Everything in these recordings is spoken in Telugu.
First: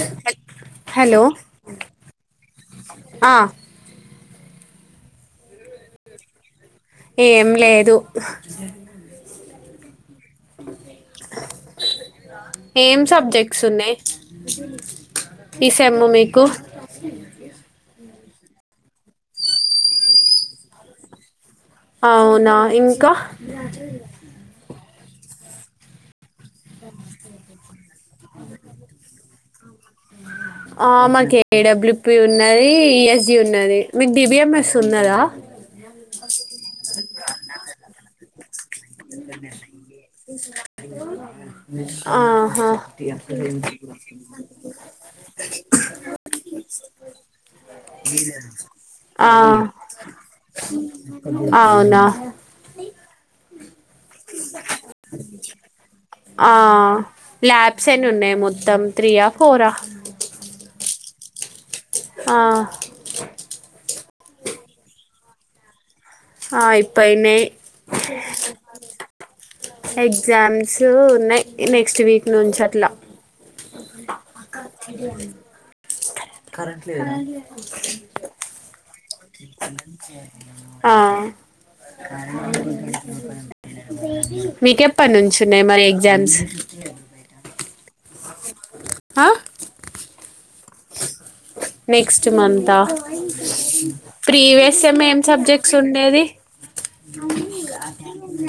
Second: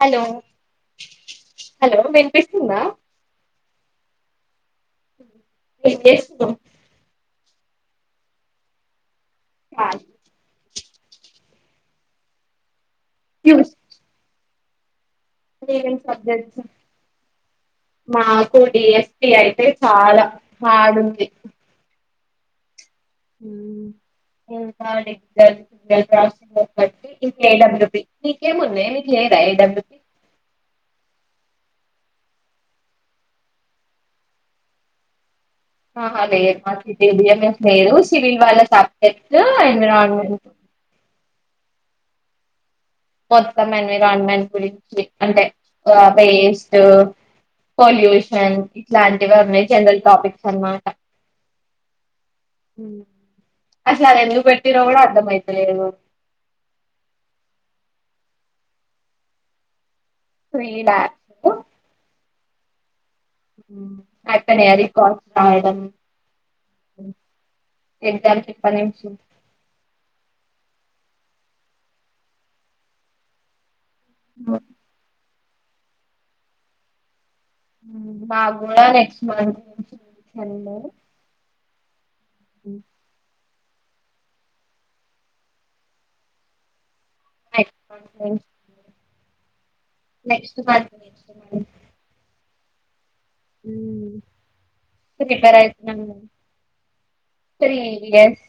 హలో హలో హలో వినిపిస్తుందా? ఆ ఏం చేస్తున్నావ్? ఏం లేదు కాల్ న్ ఏం సబ్జెక్ట్స్ ట్యూస్ ఉన్నయ్ అ ఈ ఏమేం సెమ్ము మీకు సబ్జెక్ట్స్ మాకు డి ఎస్ పి అయితే చాలా హాడు ఉంది. అవునా ఇం క [unintelligible] [unintelligible] నీకేమున్నయే మీకు లేదా A W P E W P ఉన్నది, ఈ ఎస్ డి ఉన్నది. మీకు డి బి ఎం ఎస్ ఉన్నదా? ఆహా లేదు మాకి డి బి ఎం ఎస్ లేదు, సివిల్ వాళ్లకి స సు ఎన్విరాన్మెంట్ ఆహా మొత్తం ఎన్విరాన్మెన్ గురించి అంటే వేస్ట్, పొల్యూషన్ ఆ ఇట్లాంటివన్నీ జనరల్ టాపిక్స్ అనమాట. అవునా అసలు ఎందుకు పెట్టిర్రో కుడా అర్థమైతలేదు. సెన్ ఉన్నయ్ మొత్తం త్రియా ఫోరా త్రీ లాబ్స్ ఆ అయిపోయినయా రికార్డ్స్ రాయడం. ఆ ఇప్పపోయ్ నై ఎగ్జామ్స్ ఇప్పటి నుంచి ఎగ్జామ్స్ ఉన్నయ్, నెక్స్ట్ వీక్ నుంచి అట్లా ఓ ఇడి కరెట్ లే హు మాగుడా నే ఆ [inaudible] మీకెప్పటి నుంచున్నాయి మరి ఎగ్జామ్స్ అ మాకు ఫెన్స్ ఆహా నెక్స్ట్ మంత్ నెక్స్ట్ మంత తా ప్రీవియస్ ఏమ్ ఏం ప్రిపేర్ సబ్జెక్ట్స్ అయితున్నాం ఉండేది త్రీ ఇయర్స్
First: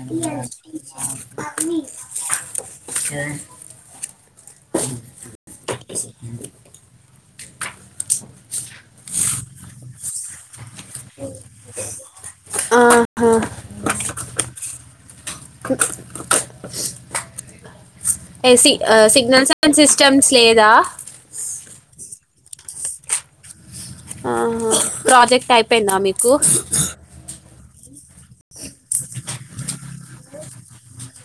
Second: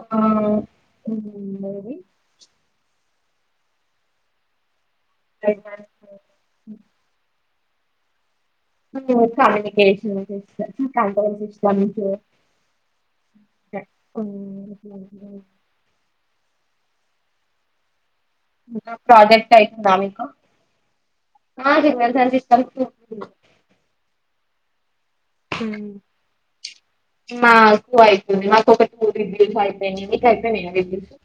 ఆ ఏది [inaudible] నాకేమో కమ్యూనికేషన్ స్కిల్స్ ఆహా [inaudible] కు ఏ సి, ఆ సిగ్నల్స్ ప్రాజెక్ట్ సౌండ్ అయితుందా మీకు సిస్టమ్స్ లేదా కరెక్ట్ గా ఒప్పుకున్నా ఆహ ప్రాజెక్ట్ ఐ పోయింద, మీకు. కు వే ఊ మాకు ఒక టు రివ్యూస్ అయిపోయినవి అయిపోయినయా మీ గినక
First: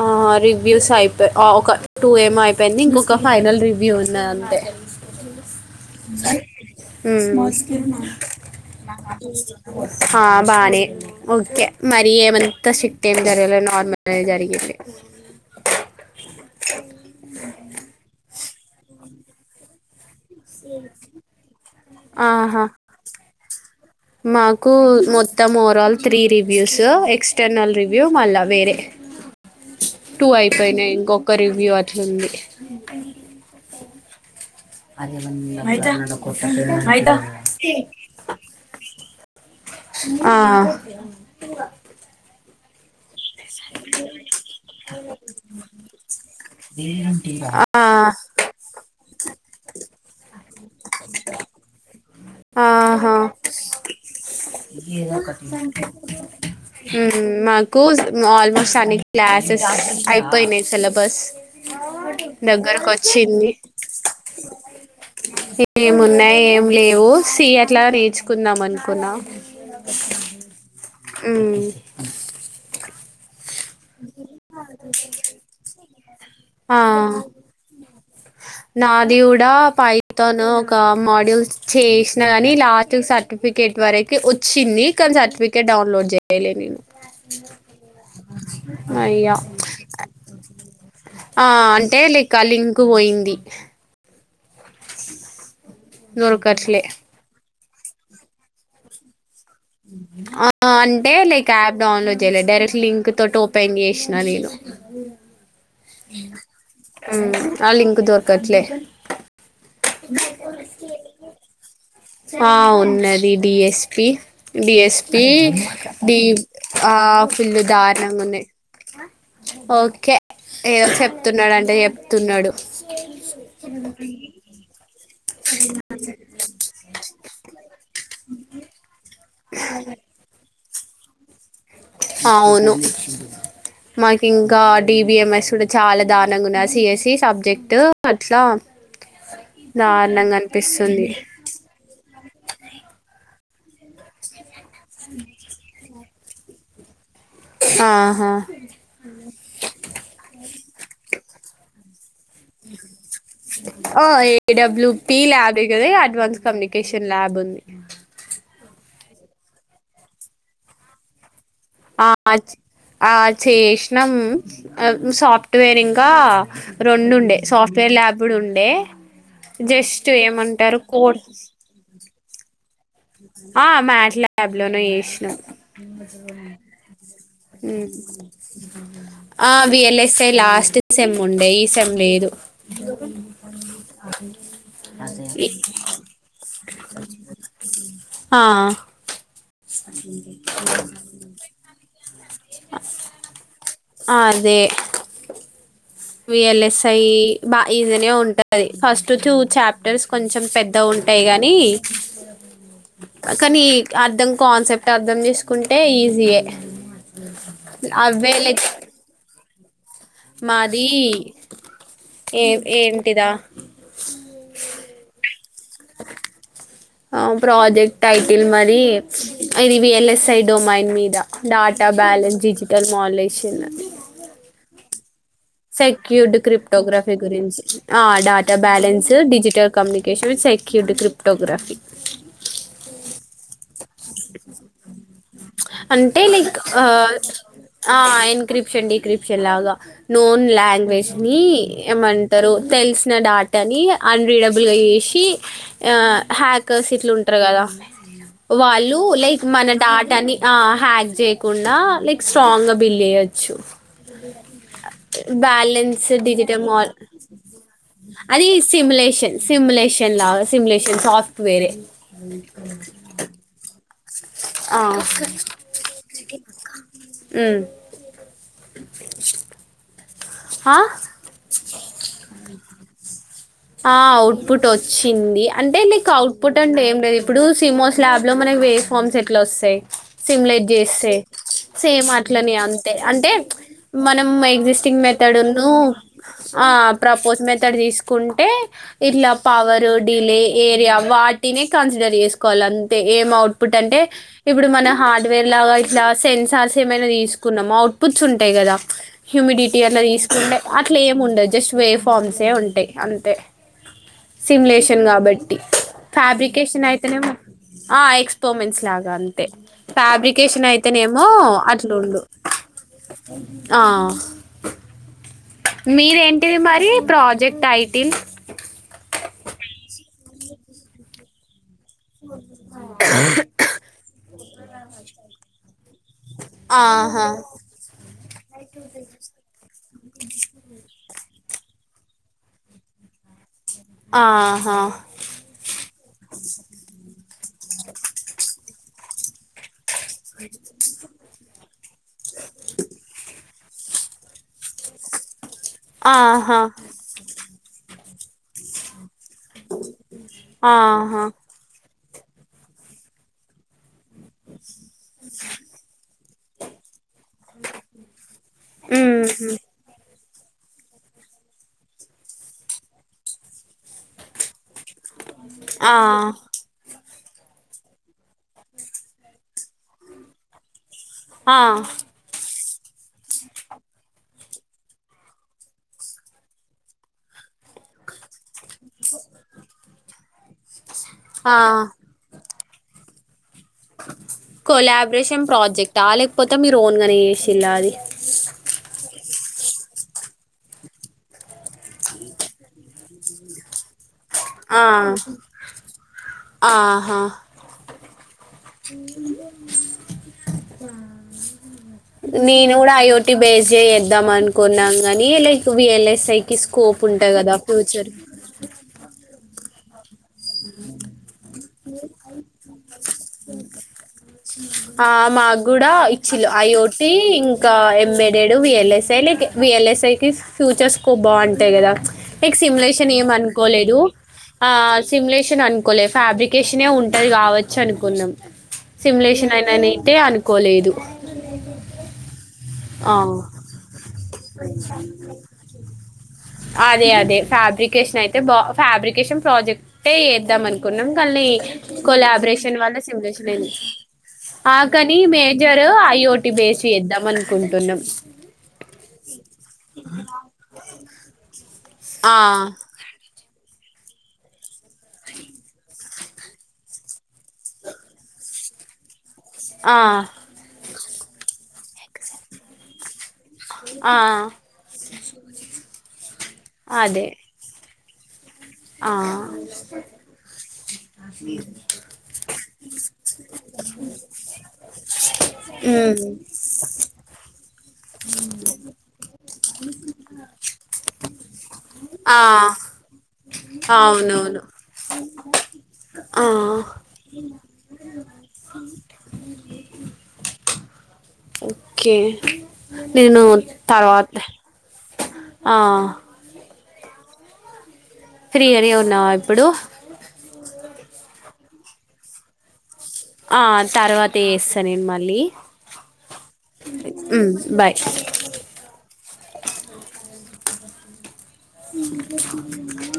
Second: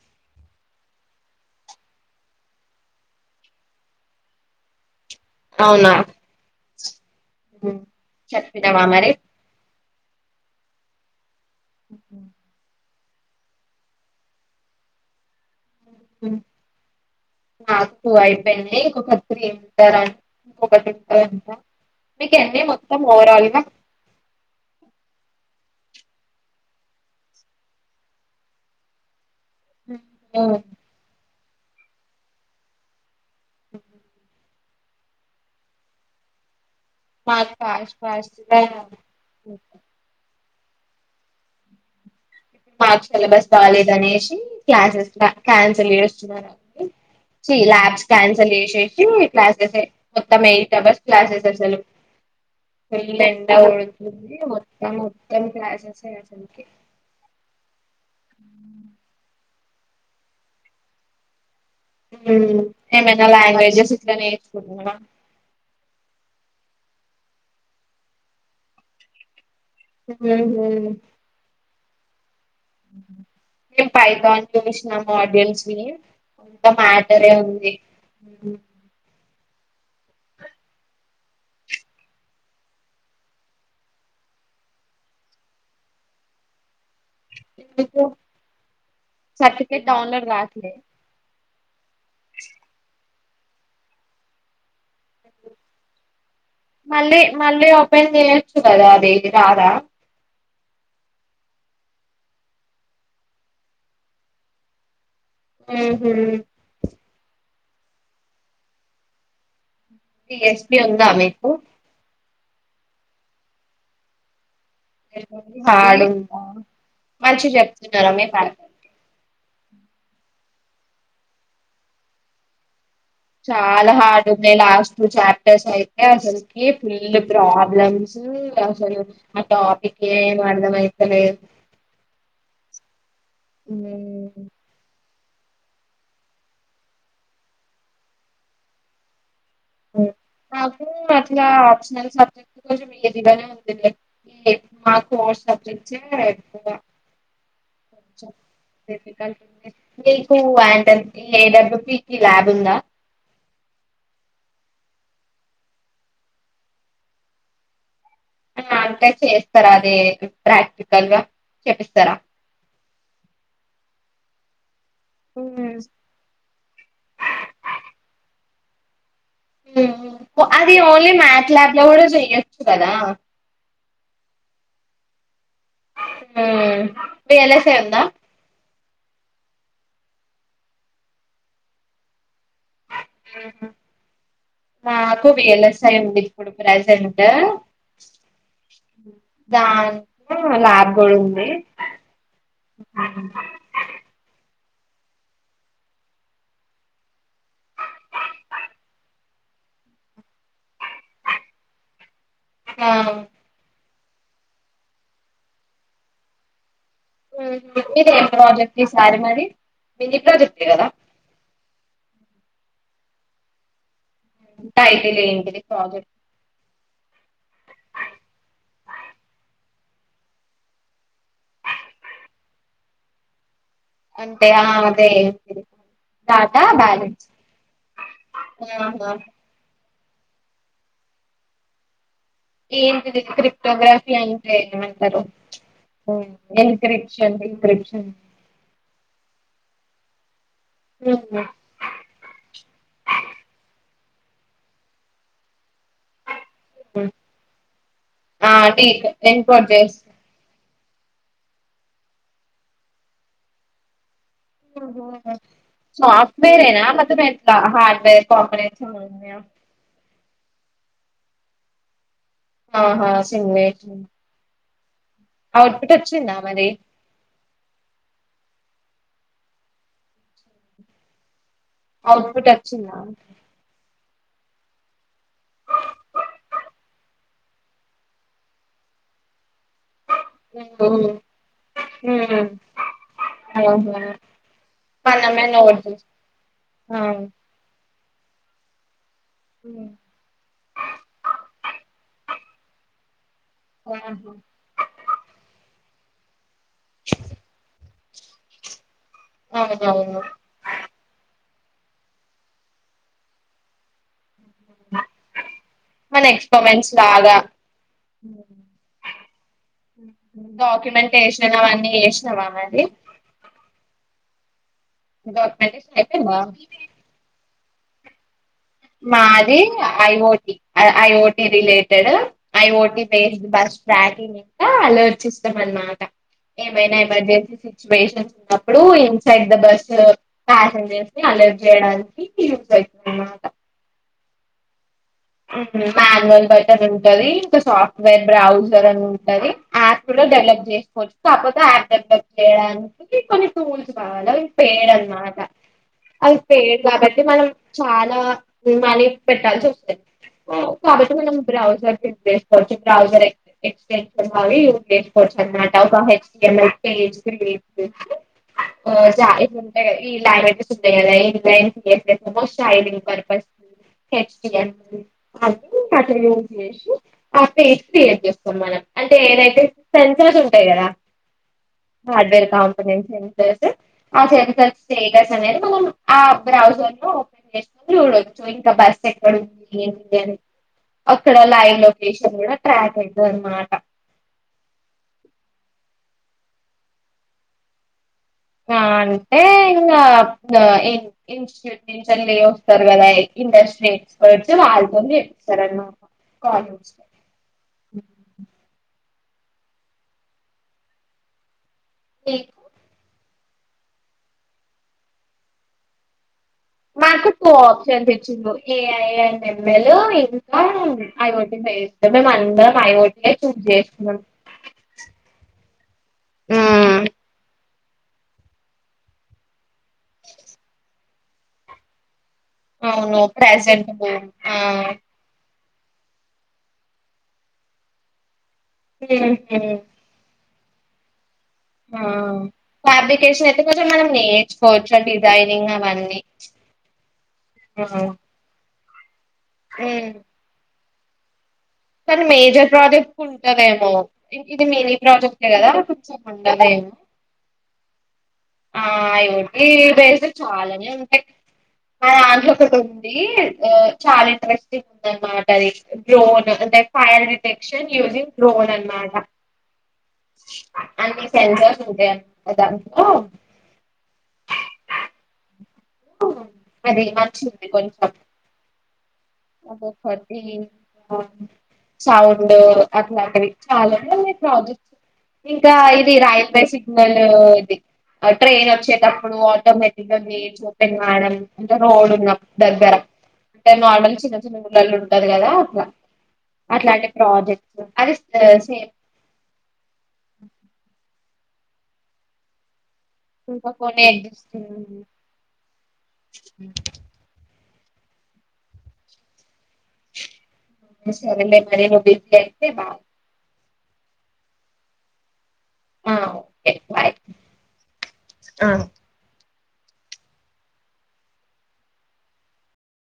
ఆ రివ్యూస్ అయిపొ ఆ ఒక టు ఏం అయిపొయింది. ఇంకొక ఫైనల్ రివ్యూ ఉంది అంతె. అవునా ఊ చెప్పినవా మరి హ బానె ఓకె మరి ఏమంత సిక్ తిందరలొనార్మల్ జరి [inaudible] హు మాకు అయిపోయినాయి ఇంకొక త్రి ఉంటే రా ఇంకొకటి ఉంటది అంట మీకు ఎన్ని మొత్తం ఓవరాల్ గా [inaudible] మకూ మొత్తం ఓవరాల్ త్రీ రివ్యూస్ సు ఎక్స్టర్నల్ రివ్యూ మళ్ళ వేరె టు అయిపోయినాయి ఇంకొ ఒక ఒకరివ్యూ వచ్చింది ఉహ్ అదె ఏం అయింది మత్ ఫాస్ట్ ఫాస్ట్ గా హు ఆ మార్చ్ సిలబస్ బాలేద్ అనేసీ, క్లాసెస్ కూడా క్యాన్సిల్ చేస్తున్నారు సి ల్యాబ్స్ ఆ. క్యాన్సిల్ జెసె సి క్లాస్సేస్ సె మొత్తం, ఎయిట్ టవర్స్ క్లాసెస్ అసలు, ఎయిట్ [unintelligible] అవర్ ఉంది [unintelligible] ఏదొ ఒకటి కూజ్ హ్మ్ ఆల్మోస్ట్ అన్ని క్లా సీస్ అయిపొయినయ్ సిలబస్ హ్మ్ దగ్గరకు ఏదన్నా వచ్చింది లాంగ్వేజస్ ఇట్ల నేర్చుకుంటున్నావా ఉన్నాయి ఏం లేవు సి అట్లా నేర్చుకుందాం అనుకున్నా. [unintelligible] హు హ్మ్ మేం పైతాన్ చూసినాం ఆడియన్స్ని మొత్తం ఆ మ్యాటరే ఉంది. ఉమ్. నాది గుడ్ డా పైతాన్ ఒక మాడ్యూల్స్ చేసినా గని లాస్ట్ సర్టిఫికేట్ వరకి ఒచ్చింది కానీ సర్టిఫికేట్ డౌన్లోడ్ చేయలే నేను. సర్టిఫికెట్ అయ్యా సర్టిఫికెట్ డౌన్లోడ్ కాట్లే ఆ అం టేలి కాలింగ్ పోయింది. ఓ దొర్కట్లే మళ్ళీ మళ్ళీ ఓపెన్ చేయొచ్చు కదా అది రాదా హ్మ్ హు ఆ అంటే లైక్ యాప్ డౌన్లోడ్ చేయ్యలే డైరెక్ట్ లింక్ తోటి ఓపెన్ చేసినా నేను హ్మ్ హు ఆ లింక్ దొర్కట్లే డి ఎస్పి ఉందా మీకు? ఆ ఉన్నది డిఎస్పీ డిఎస్పీ హార్డ్ డి ఉందా ఆ మంచిగ ఫుల్ చెప్తున్నారా దారుణంగా మీ ఉన్నయి. ఫ్యాకల్టీ ఓకే ఏదో చెప్తున్నాడంటే చెప్తున్నడు. చాలా హార్డ్ ఉన్నాయి. లాస్ట్ చట్ ట్ అయితే అసల్కి ఫుల్ ప్రాబ్లమ్స్ అసలు ఆ టాపిక్ ఏ అర్థమైతలేద్ అవును మాకింక డీ బిఎంఎస్ గుడా చాలా దారుణంగా ఉన్నయి ఆ సిఎస్సి సబ్జెక్ట్ అట్లా హు దారుణంగా నాకు అనిపిస్తుంది అట్లా అడిష్ణల్ సబ్జెక్టు [unintelligible] [inaudible] మా క్ ఫర్ సబ్జెక్ట్ ఏ టే ఎక్కువ ఆహా మీకు అంటేన్ ఏ డబ్లు పి ఆ A W P lab ఎ కదా అడ్వాన్స్ కమ్యూనికేషన్ ల్యాబ్ ఉంది ఆ అంటే చేస్తార అది ప్రాక్టికల్ గా ఆ చెప్పిస్తారా చె ఆ చేషీనం ఆ ఉమ్. సాఫ్ట్వేర్ ఇంకా రెండు ఉండే సాఫ్ట్వేర్ ల్యాబ్ కూడా ఉన్ డె మ్ హు ఆది ఓన్లీ కోర్స్ మ్యాట్ ల్యాబ్ లో కూడా చేయొ కదా ఆ మ్యాట్ ల్యాబ్ లోనే చేసినం ఉమ్. హు విఎల్ఎస్ఐ ఉందా ఆ విఎల్ఎస్ఐ లాస్ట్ సెమ్ ఉండే ఈ సెమ్ లేదు అహ మాకు వి ఈ ఎల్ ఎస్ ఐ ఉంది ఇప్పుడు ప్రజెంట్ ఆ ఆ, దాంట్లో ల్యాబ్ కూడ ఉంది ఆదే విఎల్ఎస్ఐ బా ఈజీనే ఉంటది ఫస్ట్ టూ చాప్టర్స్ కొంచెం పెద్దగుంటాయి గానీ ఆ కానీ అర్థం కాన్సెప్ట్ అర్థం చేసుకుంటే ఈజీయే హు మీరు ఏ అవే లైక్ ప్రాజెక్ట్ చేసారు మరి మీది ప్రాజెక్టే మాది కదా ఏ ఏ టిదా టైటిల్ ఏంటిది ప్రాజెక్ట్ ఆ ప్రాజెక్ట్ టైటిల్ మరి ఇది విఎల్ఎస్ఐ డొమైన్ మీద డాటా బ్యాలెన్స్ డిజిటల్ మాలేషన్ అంటే ఆ అదే సెక్యూర్డ్ డాటా క్రిప్టోగ్రాఫీ బ్యాలెన్స్ గురించి ఆ డాటా బాలన్స్ ఆహా డిజిటల్ కమ్యూనికేషన్ సెక్యూరిటీ క్రిప్టోగ్రఫీ ఏంటిది క్రిప్టోగ్రఫీ అంటే ఏమంటరు. అంటే లైక్ ఆ ఎన్క్రిప్షన్ డిన్క్రిప్షన్ క్రిప్సన్ లాగా నోన్ లాంగ్వేజ్ ని ఏమంటరు తెలిసిన డాటాని అన్ రీడబుల్ గా చేసి హ్యాక్ స్ ఇట్లు ఉంటరు కదా ఆ డీ వాళ్ళు లైక్ ఎన్కోడ్ మన చేస్ డాటాని ఆ హ్యాక్ చేయకుండా లైక్ స్ట్రాంగ్ గా బిల్ చేయచ్చు. సాఫ్ట్ వేరేనా మాల్ ఎన మొత్తం ఎట్లా హార్డ్వేర్ అది కార్పొరేట్స్ అని ఉంటాయా నేన్ సాఫ్ట్వే ఆహ సిమ్ ని ఆ ఔట్ పుట్ వచ్చిందా మరి ఉమ్ ఆ ఔట్ ఫుట్ వచ్చిందా ఆ అవుట్పుట్ వచ్చింది. అంటే నిక్ అవుట్పుట్ అంటే ఏం లేదు. ఇప్పుడు సిమో స్ లాబ్ లో మనకి వే ఫామ్స్ ఎట్లా వస్ సిమ్యులేట్ ఉమ్, జేస్తే సేమ్ ఉమ్, అట్లనే అంతే అంటే ఆహా. మనం యాక్సిస్టింగ్ మెథడ్ మనమే ను నోట్ చేస్ ఆ ప్రపోజ్ మెథడ్ తీస్ కున్ టె ఇట్ల పవరు డిలే ఏరియా వాటినే కన్సిడర్ చేసు వాలంతే ఏమవుట్ ఇన్పుట్ అంటే ఇప్పుడు మనం హార్డ్వేర్ లాగా లా సెన్సార్స్ ఏమైనా తీసుకున్నామౌ పుట్స్ ఉంటాయి కదా హ్యూమిడిటీ అట్లా అవునవును తీసుకుంటే అట్లా ఏమి ఉండదు. జస్ట్ వే ఫామ్సే ఉంటాయి అంతే తే సిమ్లేషన్ కాబట్టి మన ఫ్యాబ్రికేషన్ ఎక్స్పరిమెంట్స్ అయితేనేమో లాగా ఎక్స్పోమెంట్స్ లాగా అంతే ఫ్యాబ్రికేషన్ అయితేనేమో డాక్యుమెంటేషన్ అవన్నీ అట్లుండు చేసినావా మరి ఆ డాక్యుమెంటేషన్ అయిపోయిందా మీరేంటిది మరి ప్రాజెక్ట్ అయి టీన్ మాది ఐఓ IoT related IoT based bus tracking ఆ అలర్ట్స్ ఇస్తాం అన్నమాట ఏమైనా ఆహా ఎమర్జెన్సీ సిచ్యువేషన్స్ ఉన్నప్పుడు inside the bus passengers alert చేయడానికి యూస్ అయితుందనమాట ఆహా మాన్వల్ బటన్ ఉంటది ఇంకా సాఫ్ట్వేర్ బ్రౌజర్ అని ఉంటది ది యాప్ లో డెవలప్ చేసుకోవచ్చు కాకపోతే యాప్ డెవలప్ చేయడానికి కొన్ని టూల్స్ వాళ్ళది పెయిడన్మాటా అది ఆహా పెయిడ్ కాబట్టి మనం చాలా [unintelligible] పెట్టాల్సి వస్తది కాబట్టి ఆహా మనం బ్రౌజర్ [unintelligible] చేసుకోవచ్చు బ్రౌజర్ [unintelligible] కొంచెం. [unintelligible] ఇయాల మిరపకాయ ఉహు, చేసిన చంట [unintelligible] క్లాస్టైడింగ్ పర్పస్ హెచ్టి యం [unintelligible] అ ఆ కట్టసి [unintelligible] [unintelligible] అఫడ ఎక్స్పీరియన్స్ ఇస్తాం మనం అంటే ఏదైతే సెన్సార్స్ ఉంటాయి కదా ఆ హార్డ్వేర్ కామ్ సెన్సర్స్ ఆ సెన్సర్ స్టేటస్ అనేది మనం ఆ బ్రౌజర్ లో ఓపెన్ చేసుకొని చూడచ్చు ఇంకా బస్ ఎక్కడ ఉంది [unintelligible] అక్కడ ఆ లైవ్ లోకేషన్ కూడా ట్రాక్ అయితదన్మాట కొలాబరేషన్ ప్రాజెక్టా ఆ లేకపోతే మీరు ఓన్ గానే చేశిల్లా అది. ఆ ఏ ఇంగ ఇంగ ఇన్ ఇన్ట్యూట్ నించెల్లి వస్తారు కదా ఇండస్ట్రీ. వొచ్ [unintelligible] ఆ వాళ్ళతోని చేపిస్తారన్ మాట కాలు సు ఆహా మీకు నేను కూడా అయోడ్ టి బేస్ చేయిద్దాం అనుకున్నాం గాని, like V L S I. మాకు టూ ఆప్షన్స్ ఇచ్చిళ్ళు ఏఐ యన్ యమ్ మేలోయి [unintelligible] మేమందరం ఐవో టి ఏ చూస్ చెస్. లన్ [unintelligible] ఆ మాక్కూడా ఇచ్చిల్లు ఐ ఒ మ్మ్ టి. ఇం ఇంకా ఎంఏడేడు విఎల్ఎస్ఐ లైక్ విఎల్ఎస్ఐకి ఫ్యూచర్ స్కోప్ బాగుంటాయి కదా. ఎక్ సిమ్ లేషన్ అవును ఏం అనుకోలేదు ప్రెజెంటబుల్ ఆ సిమ్లేషన్ అన్. కొలె ఫాబ్రికేషనే ఉంటది కావోచ్చు అనుకున్నాం. సిమ్ ఉమ్, లేషన్ అయిన ఉమ్, నిటే అను. కోలేదు. ఆ ఫాబ్రికెష్ ఆ. నైతే కొంచం మనం నే పోచర్ డిజైనింగ్ అలా అండి అదే అదే ఫాబ్రికేషన్ అయితే బా ఫ్యాబ్రి కేషన్ ప్రాజెక్ట్ ఉమ్. టే ఏద్దామని కొన్నం కల్నే కానీ మేజర్ ప్రాజెక్ట్ ఉంటదేమో ఇది ఆ మినీ కానీ ప్రాజెక్ట్ కదా మేజర్ కొంచెం ఐఓటి బేస్ ఉండదేమో చేద్దాం అనుకుంటున్నాం ఆ ఇవి బేసు డ్ చాలానే ఉంటాయి ఆ అదోకటి ఉంది ఆ చాలా ఇంట్రెస్టింగ్ ఉంది. అన్నమాట అది డ్రోన్ టే ఫైర్ డిటెక్షన్ యూజంగ్ డ్రోన్ అన్న మాట ఆ అన్ని సెన్సర్స్ ఉంటాయి అం దాంట్లో ఆ అదే ఆ అదొకటి ఆ సౌండ్ అట్లాంటివి చాలావున్నాయి ప్రాజెక్ట్ ఇంకా ఇది ఉమ్, రాయాల్ బెస్ సిగ్ నాలు ఇది ఆ ట్రేన్ వచ్చేటప్పుడు అ చుపివ్ [unintelligible] మేడమ్ అంటే రోడ్ ఆ ఉనమ్ దగ్గర అంటే నార్మల్ స్ చిన్న అవునవును చిన్న ఊర్లలో ఉంటది కదా అట్లా ఆ, అట్లాంటి ప్రాజెక్ట్స్ అది కాసేపు ఓకే నేను ఇంకా కొన్ని తర్వాత ఎగ్జిస్టింగ్ ఆ ఫ్రీగా గానే ఉన్నావా ఇప్పుడు సరేలే మరి నువ్వు బిజి అయితే బాయ్ ఆ తర్వాత చేస్తా నేను మళ్ళీ ఆ ఓకే బాయ్ ఉం బాయ్ ఆ [inaudible]